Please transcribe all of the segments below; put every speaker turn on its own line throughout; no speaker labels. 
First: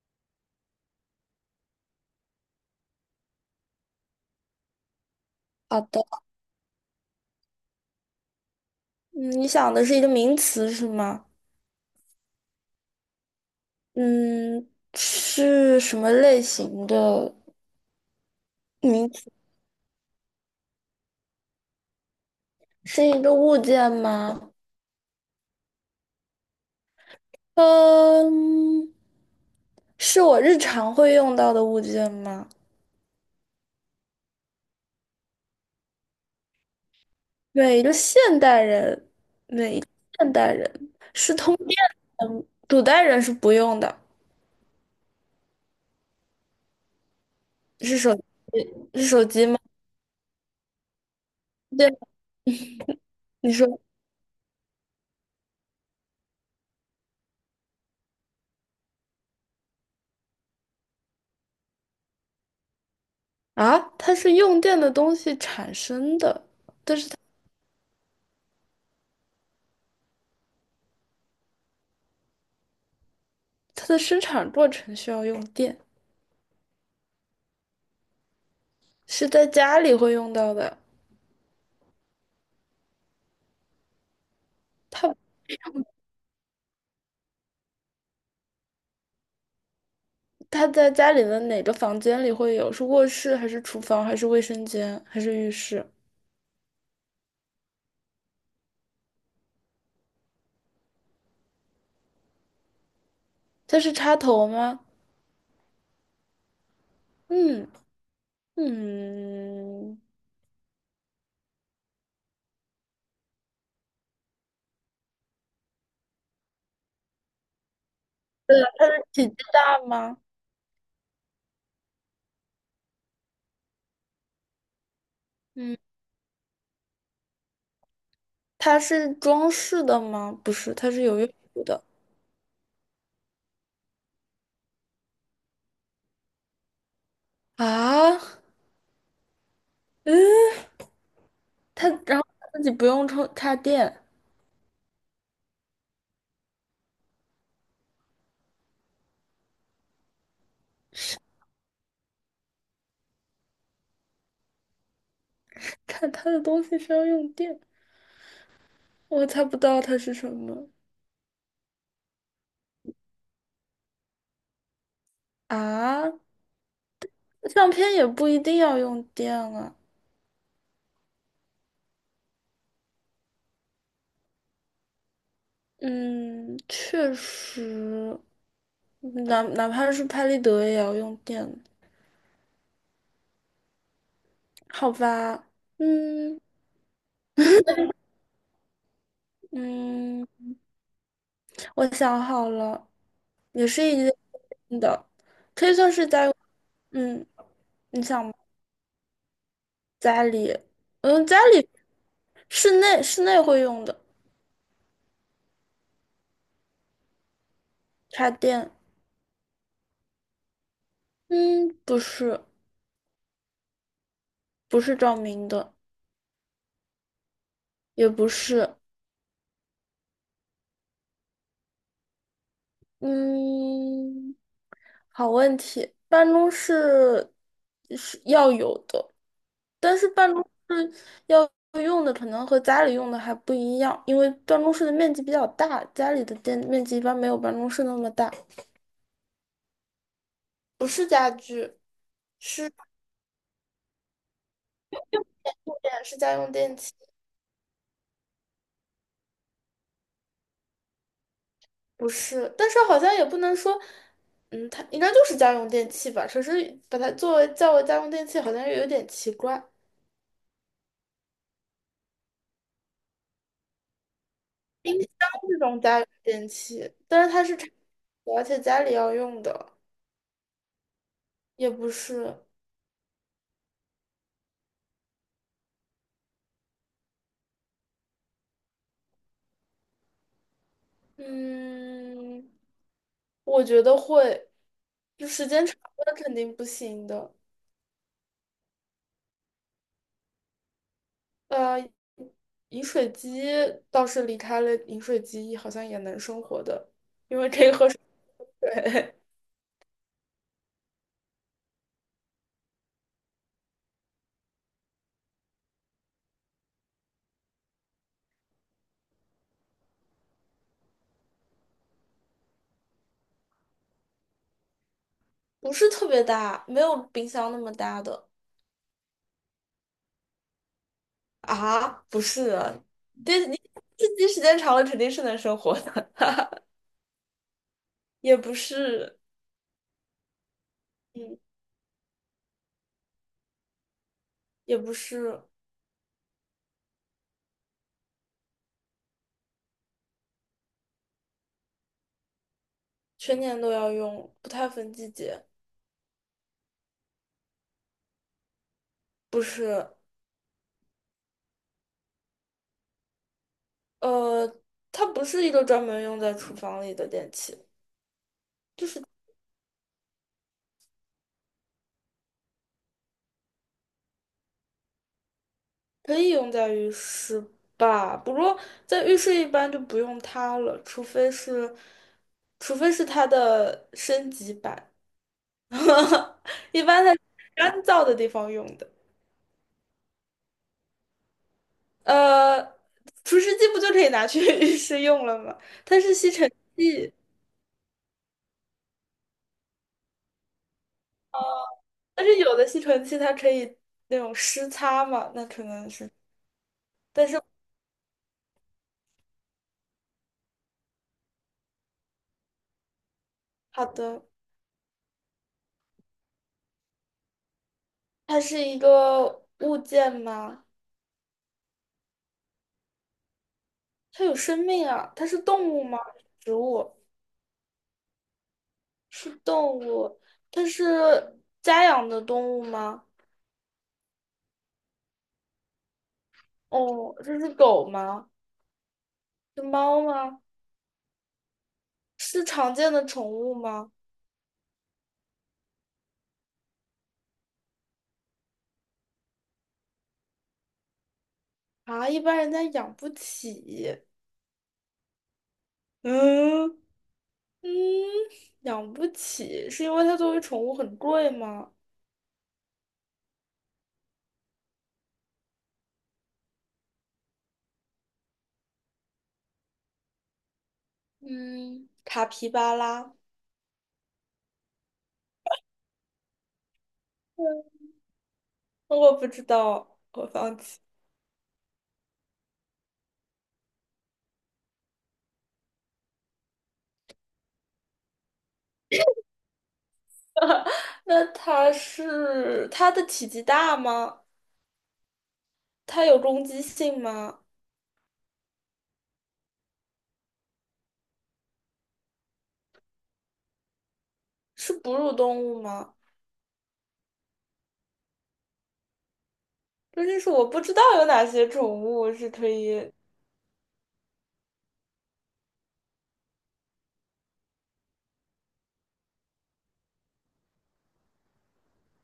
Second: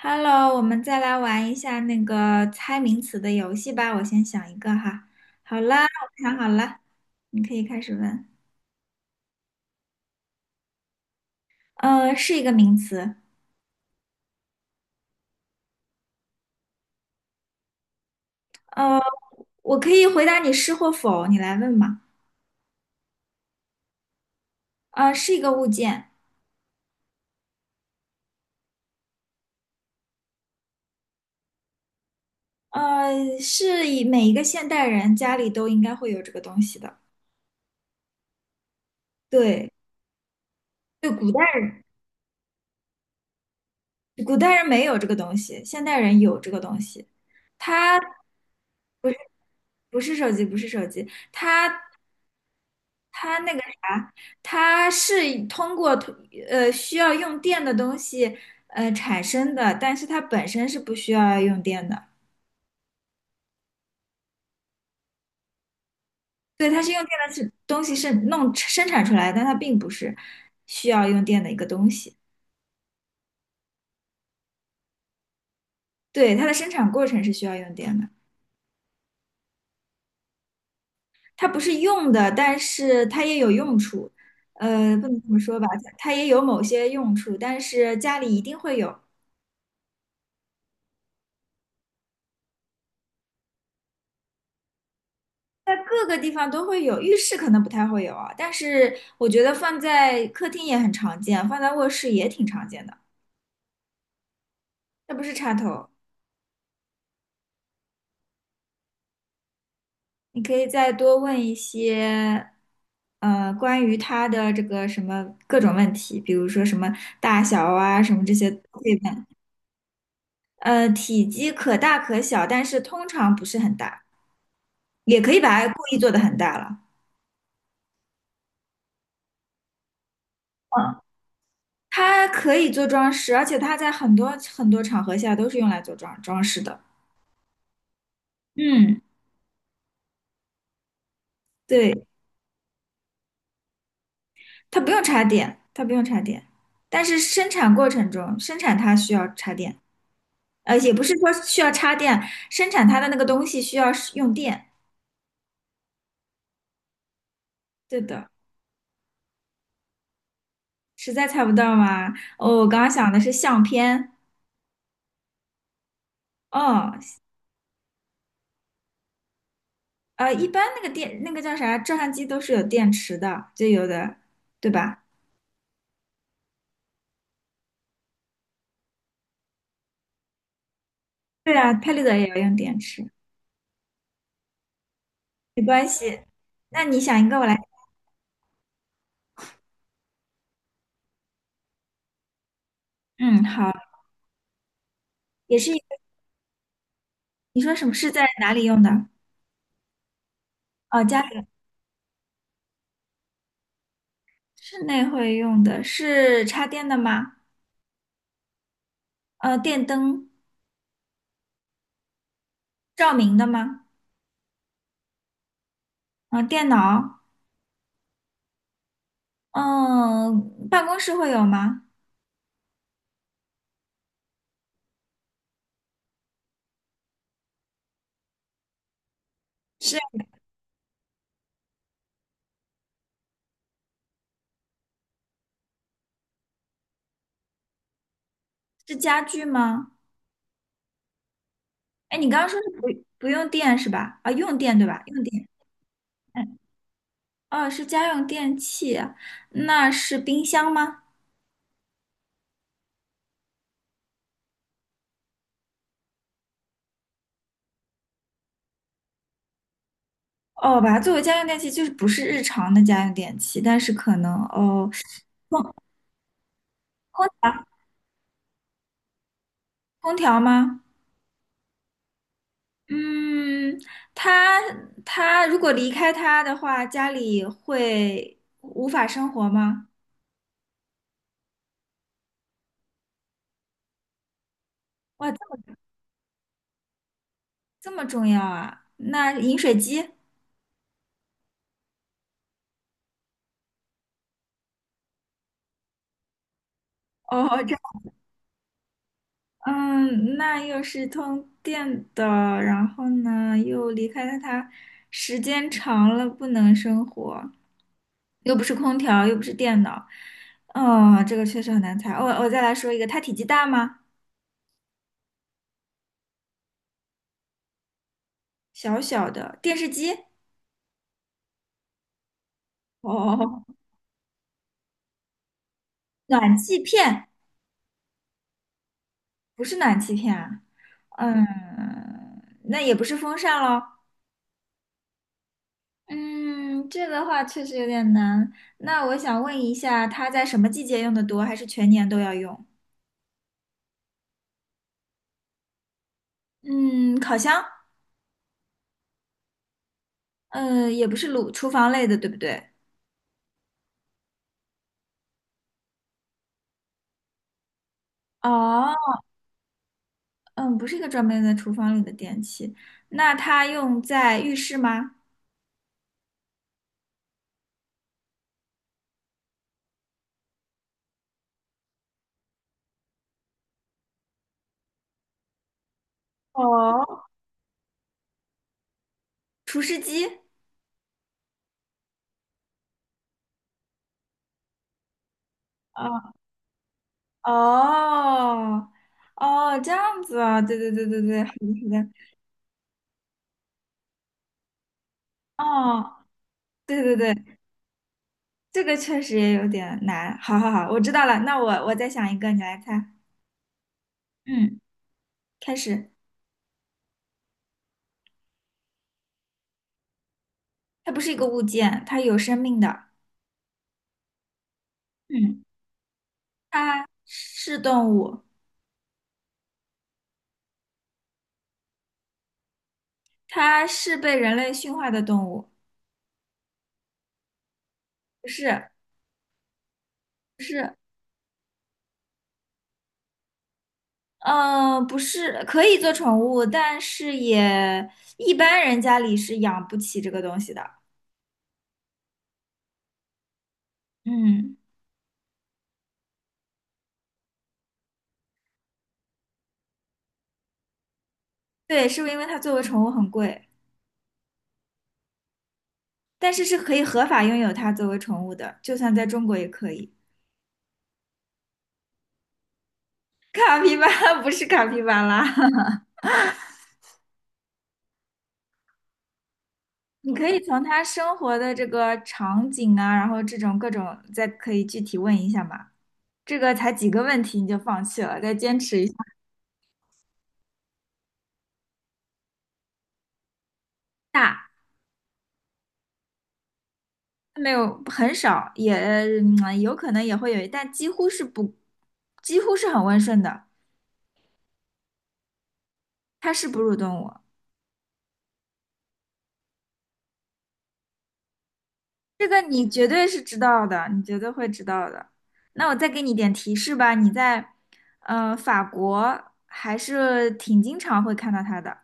Hello，我们再来玩一下那个猜名词的游戏吧。我先想一个哈。好
好
啦，
的。
我想好了，你可以开始问。
嗯你想的是一个名词是吗？
是一个名词。
嗯，是什么类型的
呃，
名词？
我可以回答你是或否，你来问吧。
是一个物件吗？
是一个物件。
嗯，是我日常会用到的物件吗？
是以每一个现代人家里都应该会有这个东西的。
对，一个现代人，
对，
现代人
对，古
是通
代
电的，古代人是不用的，
人古代人没有这个东西，现代人有这个东西。它
是手是
不是
手机吗？
不是手机，不是手机，它。
对，
它那
你
个
说
啥，它是通过通需要用电的东西产生的，但是它本身是不需要用电的。
啊，它是用电的东西产生的，
对，它是用电的是东西是弄生产出来的但它并不是需要用电的一个东西。
它的生产过程需要用电，
对，它的生产过程是需要用电的，
是在家里会用到的。
它不是用的，但是它也有用处。不
它。
能这么说吧，它也有某些用处，但是家里一定会有。
他在家里的哪个房间里会有？是卧室还是厨房还是卫生间还是浴室？
各个地方都会有，浴室可能不太会有啊，但是我觉得放在客厅也很常见，放在卧室也挺常见的，
它是插头吗？
这不是插头。
嗯嗯，
你可以再多问一些，关于它的这个什么各种问题，比如说什么大小啊，什么这些都可以问。
体积大吗？
体积可大可小，但是通常不是很大，也可以把它故
嗯，
意做得很大了。
它是装饰的吗？不是，它
嗯，
是有用途的
它可以做装饰，而且它在很多场合下都是用来做装装饰的。
啊。
嗯。
嗯，它
对，
然后它自己不用充插电，
它不用插电，它不用插电，但是生产过程中，生产它需要插电，也不是说需要插电，生产它的那个东西需要使用电。
看它的东西是要用电，
对的，
我猜不到它是什么
实在猜不到吗？哦，我刚刚想的是相片。
啊。
哦，
相片也不一定要用电啊。
一般那个电，那个叫啥，照相机都是有电池的，就有的，对吧？
嗯，确实，哪怕是拍立得也要用电，
对啊，拍立得也要用电池，
好吧？
没关系。
嗯
那你想一个，我来。
嗯，我想好了，
嗯，
也
好，
是一件的，
也
可
是
以
一
算
个。
是家用嗯，
你说什么
你
是在
想吗
哪里用的？
家里，
哦，家。
嗯，家里室内会用的
室内会用的是插电的吗？
插电，
电灯
嗯，
照明的吗？
不是照明的，
电脑？
也不是。
嗯、办公室会有吗？
嗯，好问题，办公室是要有的，但是
是
办公室要用的可能和家里用的还不一样，因为办公室的面积比较大，家里的电面积一般没有办公室那么大。
是家具吗？
不是家具，
哎，你刚刚说是
是
不用电是吧？啊，用电对吧？用电。
电，是家用
嗯，
电器，
哦，是家用电器，那是冰箱吗？
不是，但是好像也不能说。嗯，它应该就是家用电器吧，只是把它作为叫为家用电器，好像又有点奇怪。
哦，把它作为家用电器，就是不是日常的家用电器，但是可能哦，
冰箱这种家用电器，但是
空
它是常用的而且家里要用的，
空调吗？
也不是。
嗯，他他如果离开他的话，家里会无法生活吗？
嗯，我觉得会，就
哇，这
时间
么
长了肯定不行的。
这么重要啊！那饮水机，
呃，饮水机倒是离开了饮水机，好像也能生活的。
哦，这样，
对。
嗯，那又是通电的，然后呢，又离开了他，时间长了不能生活，又不是空调，又不是电脑，哦，这个确实很难猜。我再来说一个，它体积大吗？
不是特别大，没有冰箱那么大的
小小的电视机，
啊，不是啊，电你
哦，
机时间长了肯定是能生活的，
暖气片。
也不是，
不是暖气片啊，
嗯，
嗯，那也不是风扇喽。
也不是。
嗯，这个话确实有点难。那我想问一下，它在什么季节用的多，还是全年都要用？
全年都要用，不太分季节。
嗯，烤箱，
不是。
嗯，也不是炉厨房类的，对不对？
呃，它不是一个专门用在厨房里的电器，
哦，嗯，不是一个专门在厨房里的电器。那它用在浴室吗？
可以用在浴室吧？不过在浴室一般就不用它了，除非是，除非是它的升级版，一般它是
哦，
干燥的地方用的。
除湿机。
呃，除湿机不就可以拿去 浴室用了吗？它是吸
哦
尘器，
哦哦，这样子啊，对对对对对，好的好的。
但是有的吸尘器它可以那种湿擦嘛，那可能是，
哦，对对
但是。
对，这个确实也有点难。好好好，我知道了。那我再想一个，你来猜。
好的，
嗯，开始。
它是一个物件吗？
它不是一个物件，它有生命的。
它有生命啊？它是
嗯，
动物吗？植物
它是动物，
是动物，它是家养的动物吗？
它是被人类驯化的动物。
哦，这是狗吗？
不是，
是猫吗？
不是，
是常见的宠物吗？
嗯、不是，可以做宠物，但是也一般人家里是养不起这个东西的。
啊，一般人家养不起。
嗯，
嗯嗯，养不起，是因为它作为宠物很贵吗？
对，是不是因为它作为宠物很贵，但是是可以合法拥有它作为宠物的，就算在中国也可以。
嗯，卡皮巴拉。
卡皮巴拉 不是卡皮巴拉，
嗯我不知道，我
你可
放
以
弃。
从它生活的这个场景啊，然后这种各种，再可以具体问一下嘛。这个才几个问题你就放弃了，再坚持一下。
那它是它的体积大吗？
大
它有攻击性吗？
没有很少，也有可能也会有，但几乎是不，几乎是很温顺的，
是哺乳动物吗？
它是哺乳动物。
究竟是我不知道有哪些宠物是
这
可
个你
以。
绝对是知道的，你绝对会知道的。那我再给你点提示吧，你在法国还是挺经常会看到它的。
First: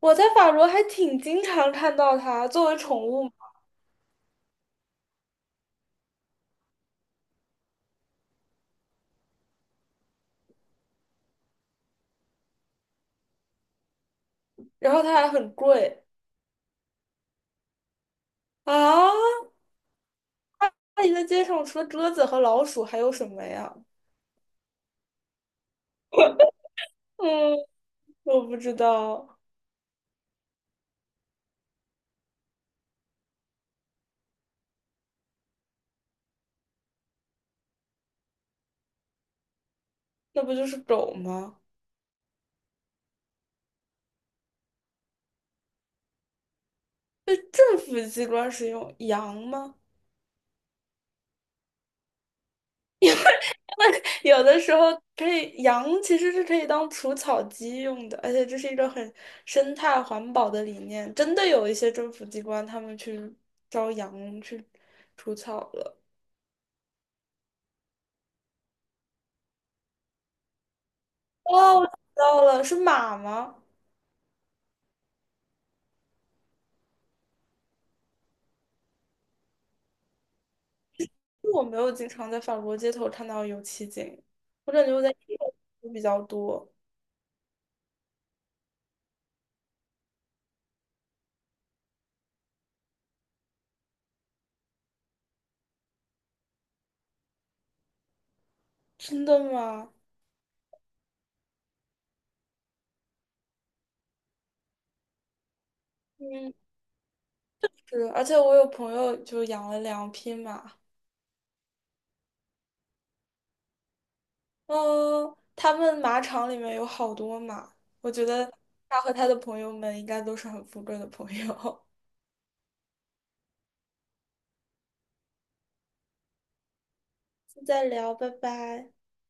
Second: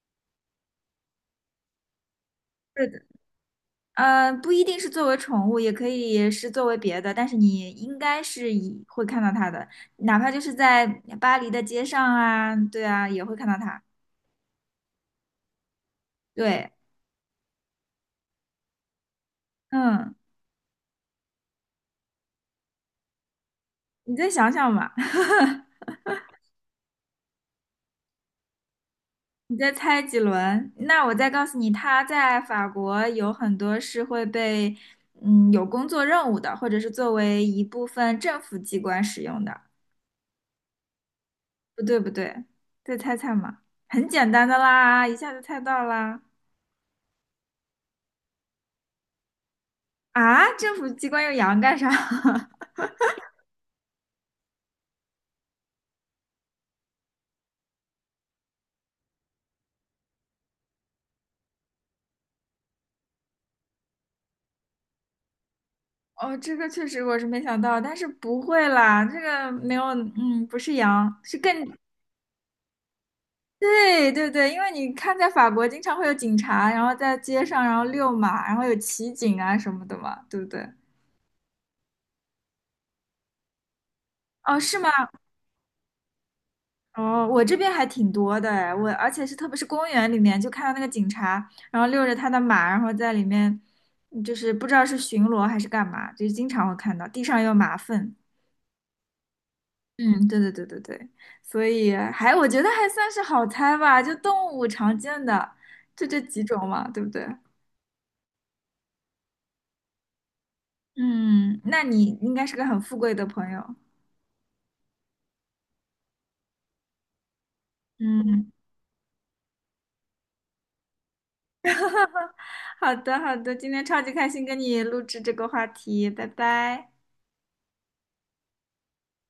我在法国还挺经常看到它作为
是的。
宠物，
不一定是作为宠物，也可以是作为别的，但是你应该是以会看到它的，哪怕就是在巴黎的街上啊，对啊，也会看到它。
然后它还很贵
对，
啊。
嗯，
那你在街上除了鸽子和老鼠还有什么呀？
你再想想吧，
嗯，我不知道，
你再猜几轮，那我再告诉你，它在法国有很多是会被，嗯，有工作任务的，或者是作为一部分政府机关使用的。
那不就是狗吗？
不对，不对，再猜猜嘛，很简单的啦，一下就猜到啦。
被政府机关使用，羊吗？
啊，政府机关用羊干啥？
有的时候可以，羊其实是可以当除草机用的，而且这是一个很生态环保的理念。真的有一些政府机关他们去招羊去除草了。
哦，这个确实我是没想到，但是不会啦，这个没有，嗯，不是羊，是更，
哦，我知道了，是马吗？
对对对，因为你看在法国经常会有警察，然后在街上然后遛马，然后有骑警啊什么的嘛，对不对？
我没有经常在法国街头看到有骑警，
哦，
我
是
感
吗？
觉我在英国比较多。
哦，我这边还挺多的哎，我而且是特别是公园里面，就看到那个警察，然后遛着他的马，然后在里面，就是不知道是巡逻还是干嘛，就是经常会看到地上有马粪。
真的吗？
嗯，对对对对对，所以还我觉得还算是好猜吧，就动物常见的，就这几
嗯，
种嘛，对不对？
是，而且我有朋友就养了两匹马，
嗯，那你应该是个很富贵的朋友。
嗯，他们马场里面有好多马，我觉得
嗯，
他和他的朋友们应该都是很富贵的朋友。
好的好的，今天超级开心跟你录制这个话题，拜拜。
现在聊，拜拜。